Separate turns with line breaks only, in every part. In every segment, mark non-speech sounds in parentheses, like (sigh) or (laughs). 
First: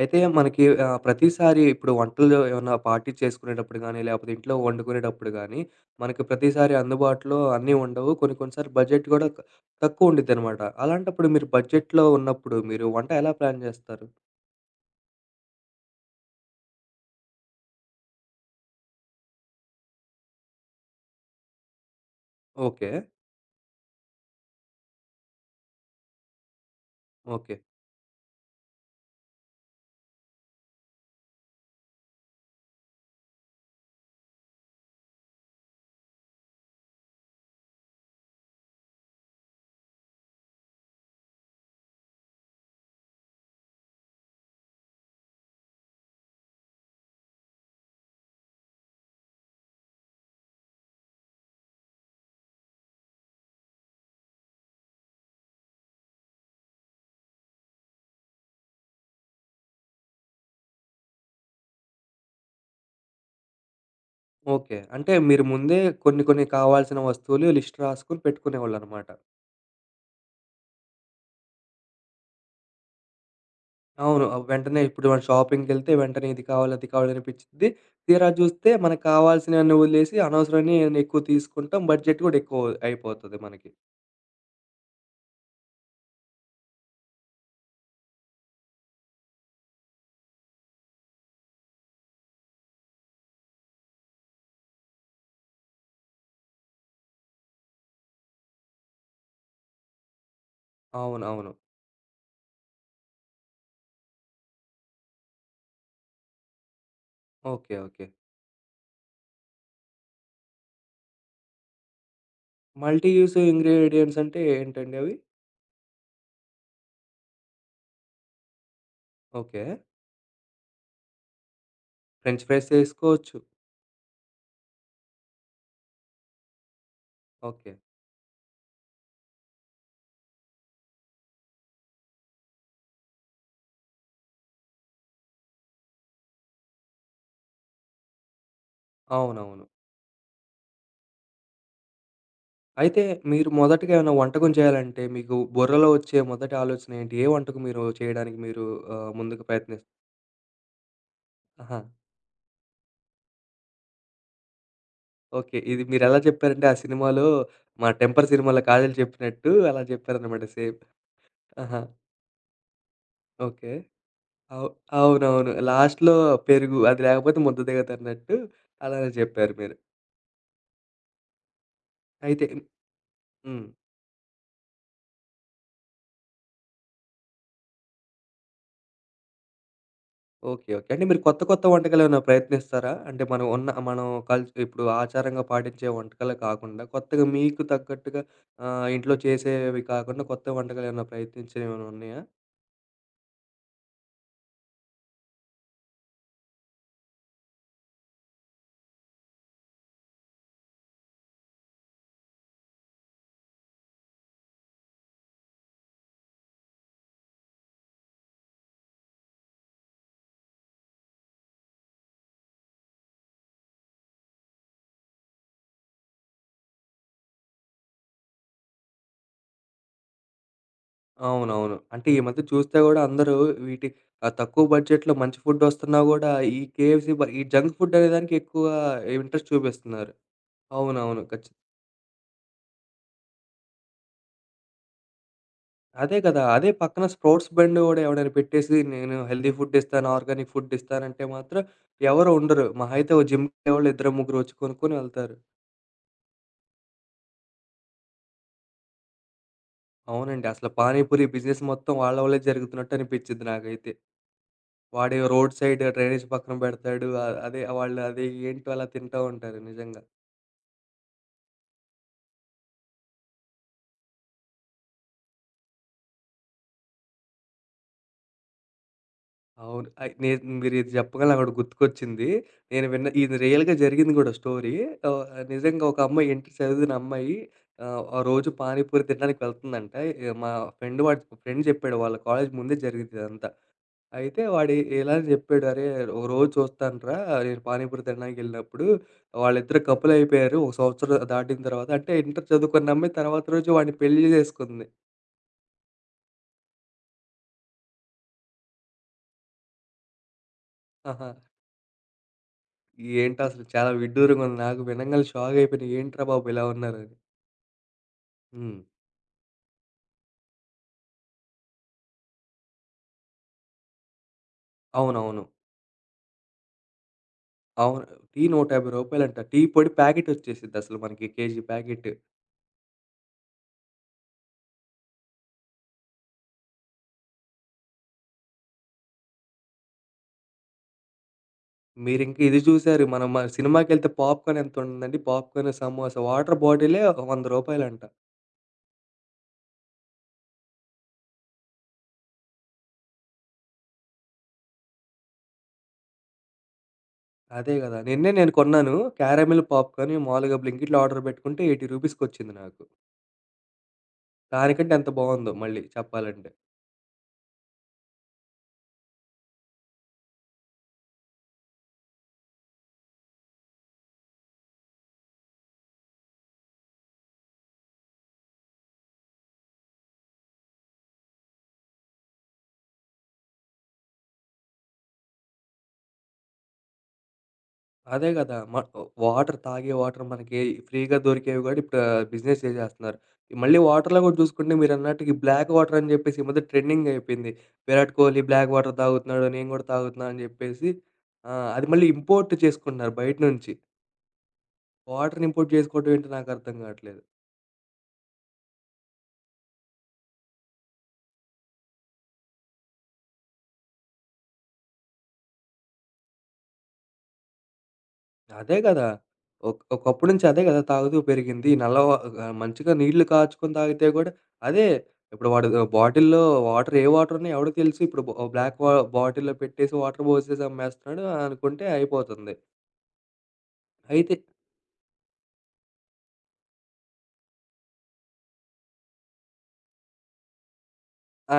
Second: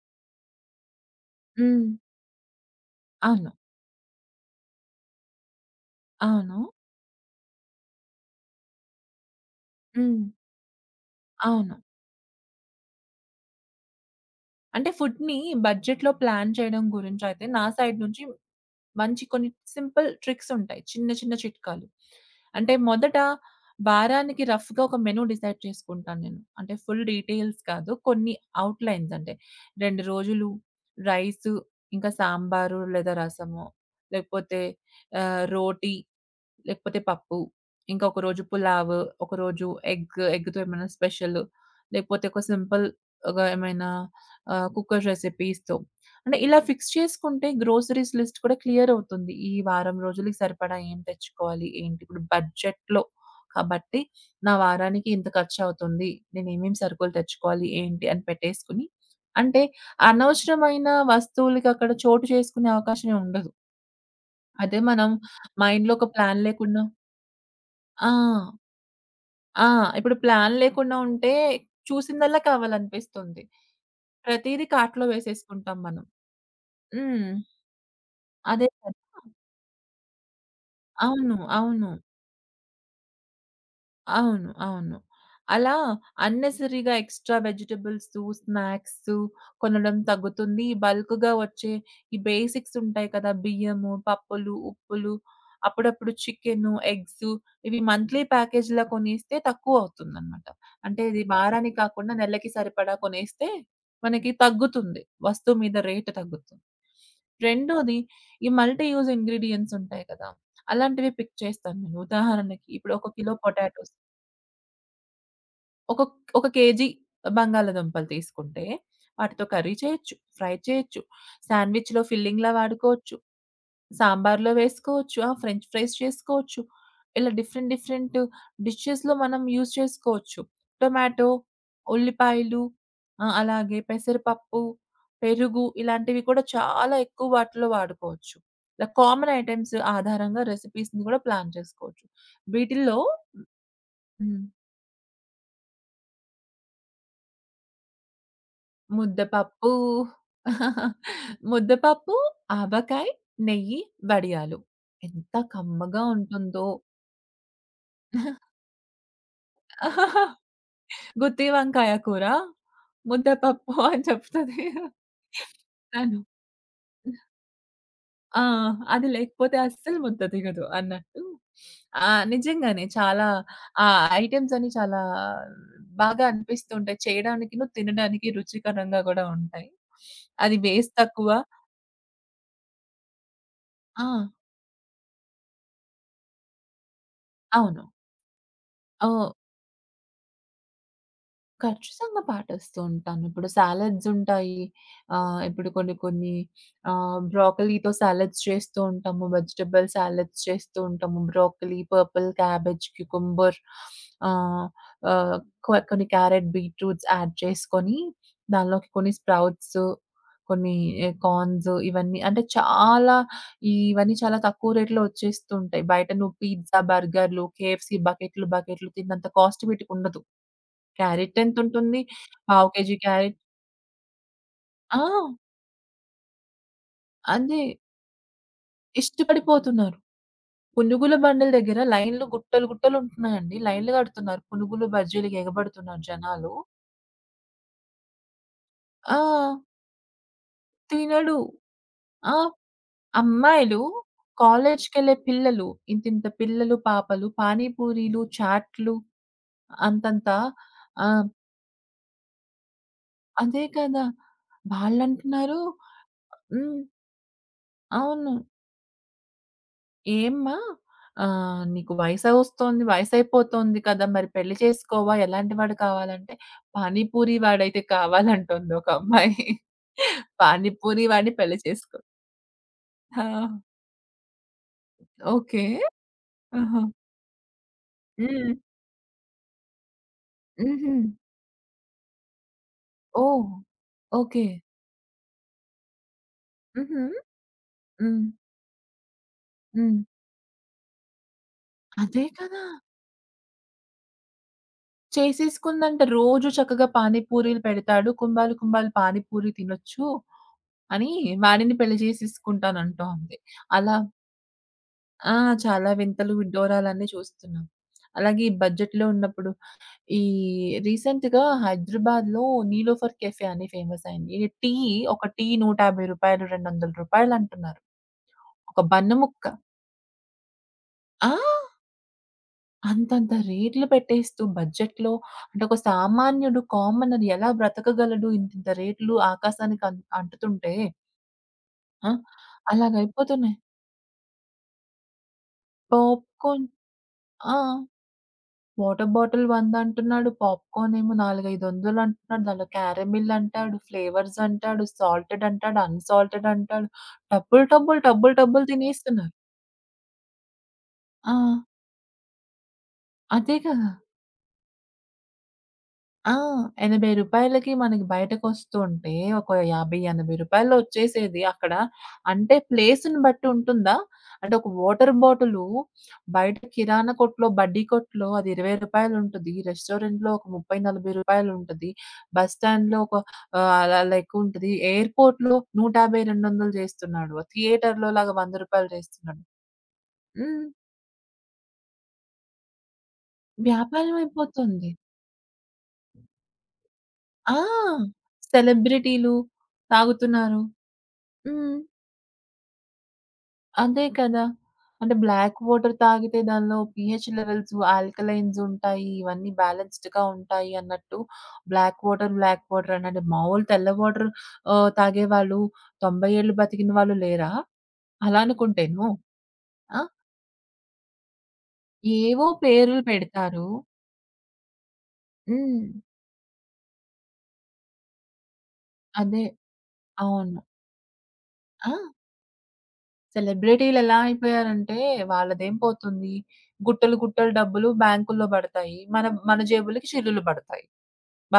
అయితే మనకి ప్రతిసారి
హ్మ్.
ఇప్పుడు వంటలు ఏమన్నా పార్టీ
అవును.
చేసుకునేటప్పుడు గానీ, లేపోతే ఇంట్లో వండుకునేటప్పుడు గానీ, మనకి
అవును.
ప్రతిసారి అందుబాటులో అన్నీ ఉండవు. కొన్ని కొన్ని సార్లు బడ్జెట్ గూడా తక్కువ
హ్మ్.
ఉండిద్దనమాట. అలాంటప్పుడు మీరు
అవును.
బడ్జెట్‌లో ఉన్నప్పుడు మీరు వంట ఎలా ప్లాన్ జేస్తారు?
అంటే ఫుడ్‌ని బడ్జెట్‌లో ప్లాన్ చేయడం గురించయితే నా సైడ్ నుంచి మంచి కొన్ని సింపుల్ ట్రిక్స్ ఉంటాయి. చిన్న చిన్న చిట్కాలు. అంటే
ఓకే.
మొదట వారానికి రఫ్‌గా ఒక మెనూ డిసైడ్ చేసుకుంటాను నేను. అంటే ఫుల్
ఓకే.
డీటెయిల్స్ కాదు. కొన్ని అవుట్‌లైన్స్ అంటే 2 రోజులు రైసు, ఇంకా సాంబారు లేదా రసము, లేకపోతే రోటి లేకపోతే పప్పు, ఇంకా ఒక రోజు పులావ్, ఒకరోజు ఎగ్, ఎగ్‌తో ఏమైనా స్పెషల్, లేకపోతే ఒక సింపుల్‌గా ఏమైనా కుక్కర్ రెసిపీస్‌తో. అంటే ఇలా ఫిక్స్ చేసుకుంటే గ్రోసరీస్ లిస్ట్ కూడా క్లియర్ అవుతుంది. ఈ వారం రోజులకి సరిపడా ఏం తెచ్చుకోవాలి, ఏంటి ఇప్పుడు బడ్జెట్‌లో కాబట్టి నా వారానికి ఇంత ఖర్చవుతుంది. నేను ఏమేమి సరుకులు తెచ్చుకోవాలి, ఏంటి అని పెట్టేసుకొని అంటే అనవసరమైన వస్తువులకి అక్కడ చోటు చేసుకునే అవకాశమే ఉండదు.
ఓకే.
అదే మనం
అంటే మీరు ముందే
మైండ్‌లో ఒక
కొన్ని
ప్లాన్
కొన్ని
లేకుండా
కావాల్సిన వస్తువులు లిస్ట్
ఆ!
రాసుకొని పెట్టుకునేవాళ్ళనమాట.
ఆ! ఇప్పుడు ప్లాన్ లేకుండా ఉంటే చూసిందల్లా కావాలనిపిస్తుంది.
అవును. ఆ
ప్రతీదీ
వెంటనే
కార్ట్‌లో
ఇప్పుడు మనం
వేసేసుకుంటాం
షాపింగ్‌కెళ్తే
మనం.
వెంటనే ఇది కావాలి, అది కావాలి
హ్మ్.
అనిపిచ్చిద్ది. తీరా
అదే
చూస్తే
కదా!
మనకు కావాల్సినయన్ని వదిలేసి అనవసరమైనయన్ని ఎక్కువ
అవును.
తీసుకుంటాం.
అవును.
బడ్జెట్ కూడా ఎక్కువ అయిపోతది మనకి.
అవును. అవును. అలా అన్నెసెసరీగా ఎక్స్‌ట్రా వెజిటబుల్సు, స్నాక్సు కొనడం తగ్గుతుంది. బల్క్‌గా వచ్చే ఈ బేసిక్స్ ఉంటాయి కదా! బియ్యము, పప్పులు, ఉప్పులు, అప్పుడప్పుడు చికెను, ఎగ్సు ఇవి మంత్లీ ప్యాకేజ్‌లా కొనేస్తే తక్కువవుతుందనమాట. అంటే ఇది
అవునవును.
వారానికి కాకుండా నెలకి సరిపడా కొనేస్తే మనకి తగ్గుతుంది. వస్తువు మీద రేట్ తగ్గుతుంది.
ఓకే.
రెండోది
ఓకే.
ఈ మల్టీ యూజ్ ఇంగ్రీడియెంట్స్ ఉంటాయి కదా! అలాంటివి పిక్ చేస్తాను నేను. ఉదాహరణకి ఇప్పుడు
multi
1 kilo
use
potatoes.
Ingredients అంటే ఏంటండి అవి?
ఒక ఒక కేజీ బంగాళాదుంపలు తీసుకుంటే, వాటితో
ఓకే.
కర్రీ చేయొచ్చు, ఫ్రై చేయొచ్చు, శాండ్‌విచ్‌లో
ఫ్రెంచ్
ఫిల్లింగ్‌లా
ఫ్రైస్
వాడుకోవచ్చు,
చేసుకోవచ్చు.
సాంబార్‌లో వేసుకోవచ్చు, ఆ! ఫ్రెంచ్ ఫ్రైస్ చేసుకోవచ్చు. ఇలా డిఫరెంట్
ఓకే.
డిఫరెంట్ డిషెస్‌లో మనం యూజ్ చేసుకోవచ్చు. టొమాటో, ఉల్లిపాయలు అలాగే పెసరపప్పు, పెరుగు ఇలాంటివి కూడా చాలా ఎక్కువ వాటిలో వాడుకోవచ్చు. ఇలా కామన్
అవునవును.
ఐటెమ్స్ ఆధారంగా రెసిపీస్‌ని కూడా ప్లాన్ చేసుకోవచ్చు. వీటిల్లో
అయితే మీరు మొదటగా ఏమైనా
హ్మ్.
వంటకం చేయాలంటే మీకు బుర్రలో వచ్చే మొదటి ఆలోచన ఏంటి? ఏ వంటకం మీరు చేయడానికి మీరు ముందుకు
ముద్దపప్పు,
ప్రయత్నిస్
(laughs)
ఆహా!
ముద్దపప్పు, ఆవకాయ, నెయ్యి, వడియాలు. ఎంత
ఓకే. ఇది
కమ్మగా
మీరెలా చెప్పారంటే
ఉంటుందో.
ఆ సినిమాలో మా 'టెంపర్' సినిమాలో కాజల్ చెప్పినట్టు అలా
(laughs)
చెప్పారనమాట సేమ్.
గుత్తి
ఆహా!
వంకాయ కూర,
ఓకే.
ముద్దపప్పు అని చెప్తది.
అవు అవునవును. లాస్ట్‌లో
తను.
పెరుగు అది లేకపోతే ముద్ద దిగదన్నట్టు
ఆ! అది
అలానే చెప్పారు
లేకపోతే
మీరు.
అస్సలు ముద్ద దిగదు అన్నట్టు.
అయితే
నిజంగానే చాలా
హ్మ్.
ఆ ఐటెమ్స్ అన్ని చాలా బాగా అనిపిస్తుంటాయి. చేయడానికిను, తినడానికి రుచికరంగా గూడా ఉంటాయి. అది
ఓకే. ఓకే.
వేస్ట్
అంటే మీరు
తక్కువ.
కొత్త కొత్త వంటకాలేమైనా ప్రయత్నిస్తారా? అంటే మనం ఉన్న
ఆ!
మనం కల్ ఇప్పుడు ఆచారంగా పాటించే వంటకాలే కాకుండా కొత్తగా మీకు
అవును.
తగ్గట్టుగా ఇంట్లో
ఓహ్!
చేసేవి కాకుండా కొత్త వంటకాలేమైనా ప్రయత్నించేవేమైనా
ఖచ్చితంగా
ఉన్నాయా?
పాటిస్తూ ఉంటాను. ఇప్పుడు సాలడ్స్ ఉంటాయి. ఇప్పుడు కొన్ని కొన్ని బ్రోకలీతో సాలడ్స్ చేస్తూ ఉంటాము. వెజిటబుల్ సాలడ్స్ చేస్తూ ఉంటాము. బ్రోకలీ, పర్పుల్ క్యాబేజ్, క్యుకుంబర్ ఆహ్, ఆహ్, కొ కొన్ని క్యారెట్, బీట్రూట్స్ యాడ్ చేసుకొని దానిలోకి కొన్ని స్ప్రౌట్స్, కొన్ని కార్న్స్ ఇవన్నీ అంటే చాలా ఇవన్నీ చాలా తక్కువ రేట్‌లో వచ్చేస్తూ ఉంటాయి. బయట నువ్వు పిజ్జా, బర్గర్‌లు, కేఎఫ్‌సీ బకెట్లు, బకెట్లు తిన్నంత కాస్ట్ వీటికి ఉండదు. క్యారెట్
అవునవును.
ఎంతుంటుంది?
అంటే ఈ మధ్య
పావు
చూస్తే
కేజీ
గూడా అందరూ
క్యారెట్.
వీటి తక్కువ
ఆ!
బడ్జెట్‌లో మంచి ఫుడ్డొస్తున్నా గూడా ఈ కేఎఫ్‌సీ, ఈ
అదే.
జంక్ ఫుడ్ అనే దానికి ఎక్కువ ఇంట్రెస్ట్
ఇష్టపడిపోతున్నారు.
చూపిస్తున్నారు.
పునుగుల
అవునవును.
బండల దగ్గర లైన్‌లు గుట్టలు గుట్టలు ఉంటున్నాయండి. లైన్‌లు కడుతున్నారు. పునుగులు, బజ్జీలకి ఎగబడుతున్నారు
అదే కదా!
జనాలు.
అదే పక్కన స్ప్రౌట్స్ బండి గూడా ఎవడైనా పెట్టేసి నేను
ఆ!
హెల్తీ ఫుడ్డిస్తాను, ఆర్గానిక్ ఫుడ్డిస్తానంటే
తినడు.
మాత్రం ఎవరు
ఆ!
ఉండరు. మహా అయితే ఓ
అమ్మాయిలు,
జిమ్‌కెళ్ళేవాళ్ళు ఇద్దరో ముగ్గురో వచ్చి కొనుక్కొని
కాలేజ్‌కెళ్ళే
వెళ్తారు.
పిల్లలు, ఇంతింత పిల్లలు, పాపలు, పానీ పూరీలు, చాట్‌లు అంతంత.
అవునండి. అసలు
ఆ!
పానీపూరి బిజినెస్ మొత్తం వాళ్ళ వల్లే జరుగుతున్నట్టు అనిపిచ్చిద్ది
అదే
నాకైతే.
కదా!
వాడేవో రోడ్
వాళ్ళంటున్నారు.
సైడ్ డ్రైనేజ్ పక్కన
హ్మ్.
బెడతాడు. అదే వాళ్ళు అది
అవును.
ఏంటో అలా తింటా ఉంటారు నిజంగా.
ఏమ్మా! నీకు వయసొస్తోంది, వయసైపోతోంది కదా! మరి పెళ్లి చేసుకోవా? ఎలాంటి వాడు కావాలంటే, పానీపూరి వాడైతే కావాలంటుంది ఒక అమ్మాయి.
అవును. నేను మీరిది
పానీపూరి
చెప్పగానే
వాడిని
నాకోటి
పెళ్లి చేసుకో.
గుర్తుకొచ్చింది. నేను విన్న
ఆ!
ఇది రియల్‌గా జరిగింది గూడా స్టోరీ. ఆహ్,
ఓకే.
నిజంగా ఒక అమ్మాయి ఇంటర్
ఆహా!
చదివిన అమ్మాయి ఆ రోజు
హ్మ్.
పానీపూరి తినడానికి వెళ్తుందంట. ఇగ మా
హుహు.
ఫ్రెండ్ చెప్పాడు. వాళ్ళ కాలేజ్ ముందే జరిగింది ఇదంతా.
ఓహ్!
అయితే
ఓకే.
వాడు ఇలా అని చెప్పాడు, "అరే! ఒక రోజు
హుహు.
చూస్తానురా నేను పానీపూరి
హ్మ్.
తినడానికెళ్ళినప్పుడు వాళ్ళిద్దరు
హ్మ్.
కపుల్ అయిపోయారు. ఒక సంవత్సరం దాటిన తర్వాత" అంటే
అదే
ఇంటర్
కదా!
చదువుకున్న అమ్మాయి తర్వాత రోజు వాడిని పెళ్లి జేసేసుకుంది.
చేసేసుకుందంట. రోజు చక్కగా పానీపూరీలు పెడతాడు. కుంభాలు కుంభాలు పానీపూరి తినొచ్చు అని
ఆహా!
వాడిని పెళ్లి చేసేసుకుంటానంటోంది.
ఏంటసలు చాలా
అలా
విడ్డూరంగా ఉంది. నాకు వినంగానే
ఆ! చాలా
షాకయిపోయిన ఏంట్రా
వింతలు,
బాబు ఇలా
విడ్డూరాలన్నీ
ఉన్నారని.
చూస్తున్నాం. అలాగే ఈ
హ్మ్.
బడ్జెట్‌లో ఉన్నప్పుడు ఈ రీసెంట్‌గా హైదరాబాద్‌లో 'నీలోఫర్ కేఫే' అని ఫేమస్ అయింది. ఈ టీ ఒక
అవునవును.
టీ రూ. 150, రూ. 200 అంటున్నారు.
అవును. టీ రూ.
ఒక బన్ను
150
ముక్క.
టీ పొడి ప్యాకెటొచ్చేసిద్దసలు మనకి
ఆ!
KG packet.
అంతంత రేట్లు పెట్టేస్తూ బడ్జెట్‌లో అంటే ఒక సామాన్యుడు, కామనర్ ఎలా బ్రతకగలడు? ఇంతింత రేట్లు ఆకాశానికి అంటుతుంటే. ఆ!
మీరింక ఇది చూసారు మనం
అలాగైపోతున్నాయి.
సినిమాకెళ్తే పాప్‌కార్న్ ఎంతుంటుందండి? Popcorn, samosa water
popcorn.
బాటిలే
ఆ!
రూ. 100.
వాటర్ బాటిల్ 100 అంటున్నాడు. పాప్‌కార్న్ ఏమో 4, 500 అంటున్నాడు. దాంట్లో క్యారమిల్ అంటాడు, ఫ్లేవర్స్ అంటాడు, సాల్టెడ్ అంటాడు, అన్‌సాల్టెడ్ అంటాడు. డబ్బులు,
అదే గదా!
డబ్బులు,
నిన్నే
డబ్బులు,
నేను
డబ్బులు
కొన్నాను.
తినేస్తున్నారు.
క్యారమెల్ పాప్‌కార్న్ మామూలుగా బ్లింకిట్‌లో ఆర్డర్
ఆ!
పెట్టుకుంటే రూ. 80 కొచ్చింది నాకు.
అదే కదా!
దానికంటే ఎంత బావుందో మళ్ళీ
ఆ!
చెప్పాలంటే.
రూ. 80కి మనకి బయటకొస్తుంటే ఒక రూ. 50, 80 వచ్చేసేది అక్కడ. అంటే ప్లేస్‌ని బట్టి ఉంటుందా? అంటే ఒక వాటర్ బాటిలు బయట కిరాణా కొట్టులో, బడ్డీ కొట్టులో అది రూ. 20 ఉంటది. రెస్టారెంట్‌లో ఒక రూ. 30, 40 ఉంటది. బస్ స్టాండ్‌లో ఒక అలా లెక్క ఉంటది. ఎయిర్‌పోర్ట్‌లో 150, 200 చేస్తున్నాడు. థియేటర్‌లో
అదే
లాగా రూ.
గదా!
100 చేస్తున్నాడు.
వాటర్ తాగే వాటర్ మనకి
హ్మ్.
ఫ్రీగా దొరికేవి గూడా ఇప్పుడు బిజినెస్ చేసేస్తున్నారు. మళ్ళీ
వ్యాపారం
వాటర్‌లో గూడా చూసుకుంటే
అయిపోతుంది.
మీరన్నట్టు ఈ బ్లాక్ వాటర్ అని జెప్పేసి ఈ మధ్య ట్రెండింగ్ అయిపోయింది.
ఆ!
విరాట్ కోహ్లీ బ్లాక్ వాటర్
సెలబ్రిటీలు
తాగుతున్నాడు. నేను గూడా తాగుతున్నా అని
తాగుతున్నారు.
జెప్పేసి ఆ!
హ్మ్.
అది మళ్ళీ ఇంపోర్ట్ చేసుకుంటున్నారు బయట నుంచి.
అదే కదా! అంటే
వాటర్‌ని
బ్లాక్
ఇంపోర్ట్
వాటర్
చేసుకోవడం ఏంటో
తాగితే
నాకు అర్థం
దానిలో
గాట్లేదు.
పీహెచ్ లెవెల్స్, ఆల్కలైన్స్ ఉంటాయి. ఇవన్నీ బ్యాలెన్స్‌డ్‌గా ఉంటాయి అన్నట్టు బ్లాక్ వాటర్, బ్లాక్ వాటర్ అని అంటే మామూలు తెల్ల వాటర్ తాగేవాళ్ళు 90 ఏళ్ళు బతికిన వాళ్ళు లేరా? అలా
అదే
అనుకుంటేను.
గదా!
ఆ!
ఒకప్పుడు నుంచి అదే గదా! తాగుతూ పెరిగింది. నల్ల వా
ఏవో
మంచిగా
పేర్లు
నీళ్లు
పెడతారు.
కాచుకొని తాగితే గూడా అదే ఇప్పుడు వాడు
హ్మ్.
బాటిల్‌లో వాటర్ ఉన్నయి ఎవడికి తెలుసు. ఇప్పుడు బ బ్లాక్ వా
అదే.
బాటిల్‌లో పెట్టేసి వాటర్
అవును.
పోసేసి అమ్మేస్తున్నాడు అనుకుంటే
ఆ!
అయిపోతుంది.
సెలబ్రిటీలు ఎలా
అయితే
అయిపోయారంటే వాళ్ళదేం పోతుంది? గుట్టలు గుట్టలు డబ్బులు బ్యాంకుల్లో పడతాయి. మన మన జేబులకి చిల్లులు పడతాయి.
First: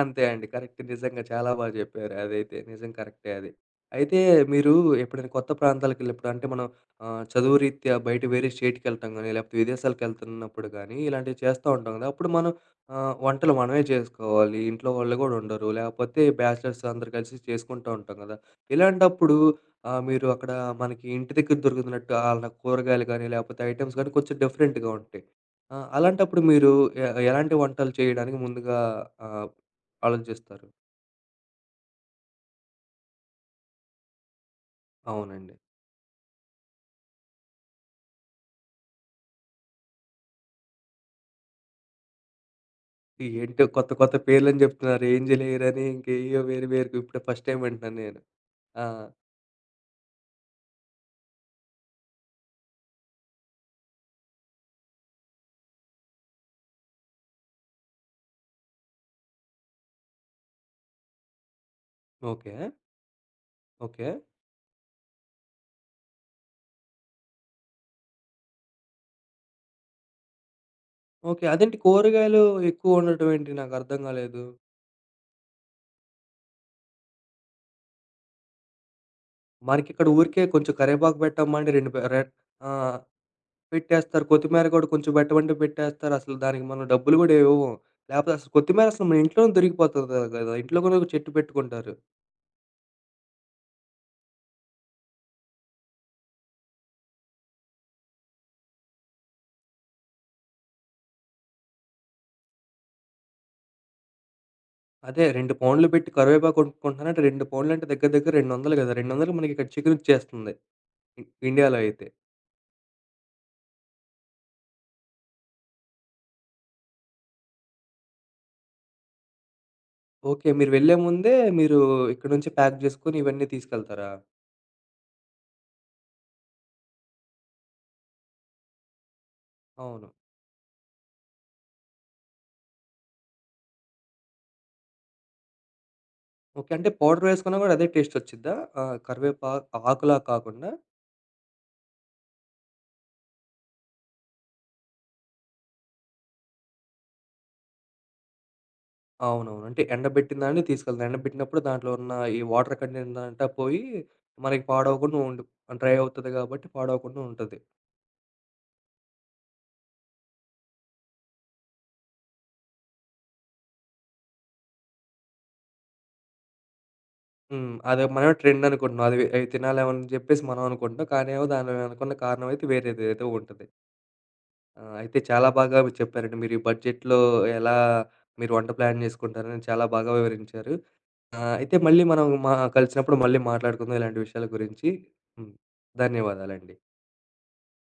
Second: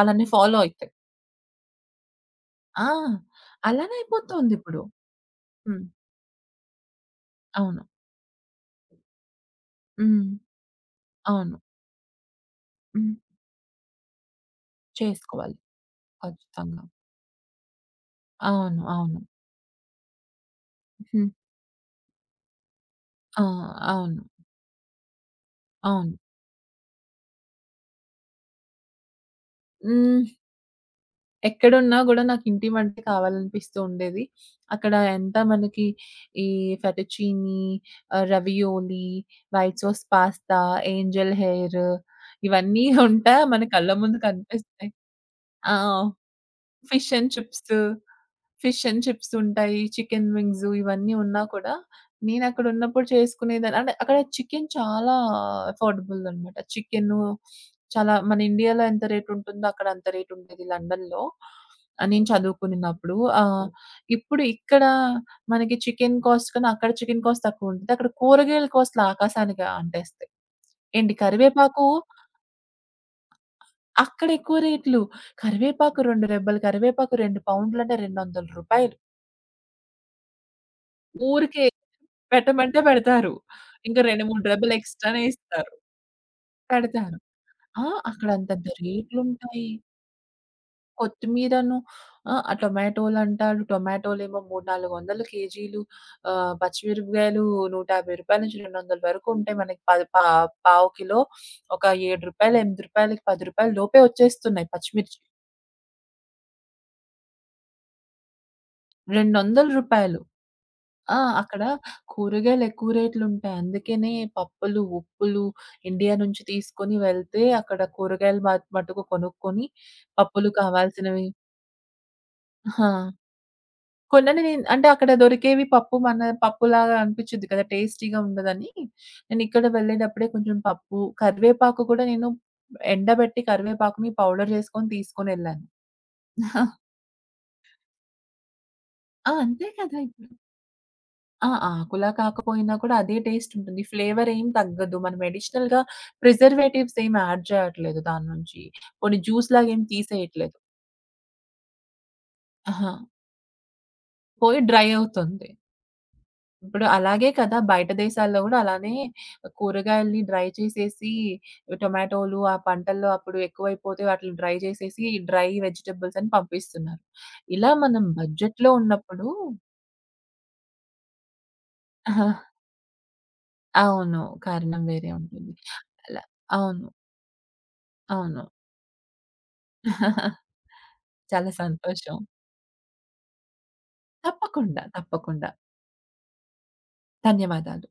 అంతే అండి.
Follow
correct.
అయితే.
నిజంగా చాలా జెప్పారు. అదైతే
ఆ!
నిజం కరెక్టే అది.
అలానే
అయితే మీరు
అయిపోతోందిప్పుడు.
ఎప్పుడైనా కొత్త
హ్మ్.
ప్రాంతాలకెళ్ళినప్పుడు అంటే మనం చదువు
అవును.
రీత్యా బయట వేరే స్టేట్‌కెళ్తాం గానీ, లేకపోతే
హ్మ్.
విదేశాలకెళ్తున్నప్పుడు గానీ, ఇలాంటివి
అవును.
చేస్తా ఉంటాం గదా! అప్పుడు మనం
హ్మ్.
వంటలు మనమే చేసుకోవాలి. ఇంట్లో వాళ్ళు గూడా
చేసుకోవాలి
ఉండరు. లేకపోతే బ్యాచిలర్స్
ఖచ్చితంగా.
అందరూ కలిసి చేసుకుంటూ ఉంటాం గదా!
అవును. అవును.
ఇలాంటప్పుడు మీరు అక్కడ మనకి
హ్మ్.
ఇంటి దగ్గర దొరుకుతున్నట్టు ఆళ్ళ కూరగాయలు గానీ,
ఆ!
లేకపోతే ఐటెమ్స్ గానీ
అవును.
కొంచెం డిఫరెంట్‌గా ఉంటాయి.
అవును.
అలాంటప్పుడు మీరు ఎలాంటి వంటలు చేయడానికి ముందుగా ఆహ్
హ్మ్.
ఆలోచిస్తారు.
ఎక్కడున్నా గూడా నాకింటి వంటే కావాలనిపిస్తూ ఉండేది. అక్కడ ఎంత
అవునండి.
మనకి ఈ fettuccine, ravioli, white sauce pasta, angel hair ఇవన్నీ (laughs) ఉంటా
ఏంటో
మన
కొత్త
కళ్ళ
కొత్త
ముందు
పేర్లని
కనిపిస్తాయి.
జెప్తున్నారు.
ఆ!
ఏంజినీయరని ఇంకేయో వేరు వేరుగా
ఫిష్
ఇప్పుడే
అండ్
ఫస్ట్ టైమ్
చిప్స్.
వింటున్నాను నేను.
ఫిష్
ఆ!
అండ్ చిప్స్ ఉంటాయి. చికెన్ వింగ్స్ ఇవన్నీ ఉన్నా కూడా నేనక్కడున్నప్పుడు చేసుకునేదాన్ని. అంటే అక్కడ చికెన్ చాలా అఫోర్డబుల్ అనమాట. చికెను చాలా మన ఇండియాలో ఎంత రేట్ ఉంటుందో అక్కడ అంత రేట్ ఉండేది లండన్‌లో. నేను
ఓకే.
చదువుకునినప్పుడు.
ఓకే.
ఇప్పుడు ఇక్కడ మనకి చికెన్ కాస్ట్ కన్నా అక్కడ చికెన్ కాస్ట్ తక్కువుంటది. అక్కడ కూరగాయల కాస్ట్‌లు ఆకాశానికి అంటేస్తాయి. ఏంటి
ఓకే. అదేంటి
కరివేపాకు
కూరగాయలు ఎక్కువ ఉండటం ఏంటి? నాకర్థం
అక్కడ
గాలేదు.
ఎక్కువ రేట్లు. కరివేపాకు 2 రెబ్బలు కరివేపాకు 2 పౌండ్లంటే రూ. 200.
మనకిక్కడ ఊరికే కొంచెం కరివేపాకు పెట్టమ్మా
ఊరికే.
అంటే 2 పె రె ఆ!
పెట్టమంటే పెడతారు. ఇంకా
పెట్టేస్తారు.
2, 3
కొత్తిమీర
డబ్బులు
గూడా కొంచెం
ఎక్స్‌ట్రానే
పెట్టమంటే
ఇస్తారు.
పెట్టేస్తారు. అసలు దానికి మనం
పెడతారు.
డబ్బులు గూడా ఇవ్వము.
ఆ! అక్కడ
లేపోతే అసలు
అంతంత
కొత్తిమీర అసలు మన ఇంట్లోనే
రేట్లుంటాయి.
దొరికిపోతది గదా! ఇంట్లో గూడా ఒక చెట్టు
కొత్తిమీరను
పెట్టుకుంటారు.
ఆ టొమాటోలంటాడు. టొమాటోలేమో 300, 400 కేజీలు. పచ్చిమిరపకాయలు రూ. 150 నుంచి 200 వరకు ఉంటాయి. మనకి పది పా పావు కిలో ఒక రూ. 7, రూ. 8 రూపాయలకి రూ. 10 లోపే వచ్చేస్తున్నాయి పచ్చిమిర్చి.
అదే 2 పౌండ్‌లు పెట్టి కరివేపాకు కొనుక్కుంటున్నానంటే 2 పౌండ్‌లంటే దగ్గర దగ్గర 200 కదా!
రూ.
200కి మనకిక్కడ
200.
చికెనొచ్చేస్తుంది.
ఆ!
ఇ
అక్కడ
ఇండియాలో అయితే.
కూరగాయలు ఎక్కువ రేట్లుంటాయి. అందుకనే పప్పులు, ఉప్పులు ఇండియా నుంచి తీసుకొని వెళ్తే అక్కడ కూరగాయలు మటుకు కొనుక్కొని
ఓకే.
పప్పులు
మీరు వెళ్ళే
కావాల్సినవి
ముందే మీరు ఇక్కడి నుంచి ప్యాక్
ఆ!
జేసుకొని ఇవన్నీ తీసుకెళ్తారా?
కొనని నేను అంటే అక్కడ దొరికేవి పప్పు మన పప్పులాగా అనిపించిద్ది కదా! టేస్టీగా ఉండదని. నేను ఇక్కడ
అవును.
వెళ్ళేటప్పుడే కొంచెం పప్పు, కరివేపాకు కూడా నేను ఎండబెట్టి కరివేపాకుని పౌడర్ చేసుకొని తీసుకొనెళ్ళాను.
ఓకే. అంటే పౌడర్ వేసుకున్నా గూడా అదే టేస్టొచ్చిద్దా? ఆహ్,
ఆ!
కరివేపా
అంతే కదా!
ఆకులా
ఇప్పుడు.
కాకుండా?
ఆ! ఆకులా కాకపోయినా కూడా అదే టేస్ట్ ఉంటుంది. ఫ్లేవర్ ఏం తగ్గదు. మనం అడిషనల్‌గా ప్రిజర్వేటివ్స్ ఏం యాడ్ చేయట్లేదు దాని నుంచి. పోనీ
అవునవును.
జ్యూస్‌లాగా
అంటే
ఏం
ఎండబెట్టిన
తీసేయట్లేదు.
దాన్ని తీసుకెళ్తాం. ఎండబెట్టినప్పుడు దాంట్లో ఉన్న ఈ వాటర్
అహా!
కంటెంట్ అంతా పోయి
పోయి
మనకి
డ్రై
పాడవకుండా ఉండు
అవుతుంది.
డ్రై అవుతది గాబట్టి
ఇప్పుడు
పాడవకుండా
అలాగే
ఉంటది.
కదా! బయట దేశాల్లో కూడా అలానే కూరగాయల్ని డ్రై చేసేసి టొమాటోలు ఆ పంటల్లో అప్పుడు ఎక్కువైపోతే వాటిని డ్రై చేసేసి డ్రై వెజిటబుల్స్ అని పంపిస్తున్నారు.
హ్మ్.
ఇలా
అదే
మనం
మనమే ట్రెండ్
బడ్జెట్‌లో
అనుకుంటున్నాం. అది
ఉన్నప్పుడు
అవి తినాలేమని జెప్పేసి మనం అనుకుంటున్నాం. కానీ ఏమో దాని వెనుకున్న కారణం అయితే వేరేదేదో ఉంటది.
అవును.
ఆ!
కారణం వేరే
అయితే చాలా
ఉంటుంది.
బాగా మీరు
అలా
చెప్పారండి. మీరు ఈ
అవును.
బడ్జెట్‌లో ఎలా
అవును.
మీరు వంట ప్లాన్ జేసుకుంటారని చాలా బాగా
(laughs)
వివరించారు.
చాలా
అయితే మళ్ళీ
సంతోషం.
మనం కలిసినప్పుడు మళ్ళీ మాట్లాడుకుందాం ఇలాంటి విషయాల
తప్పకుండా.
గురించి.
తప్పకుండా.
హ్మ్. ధన్యవాదాలండి.
ధన్యవాదాలు.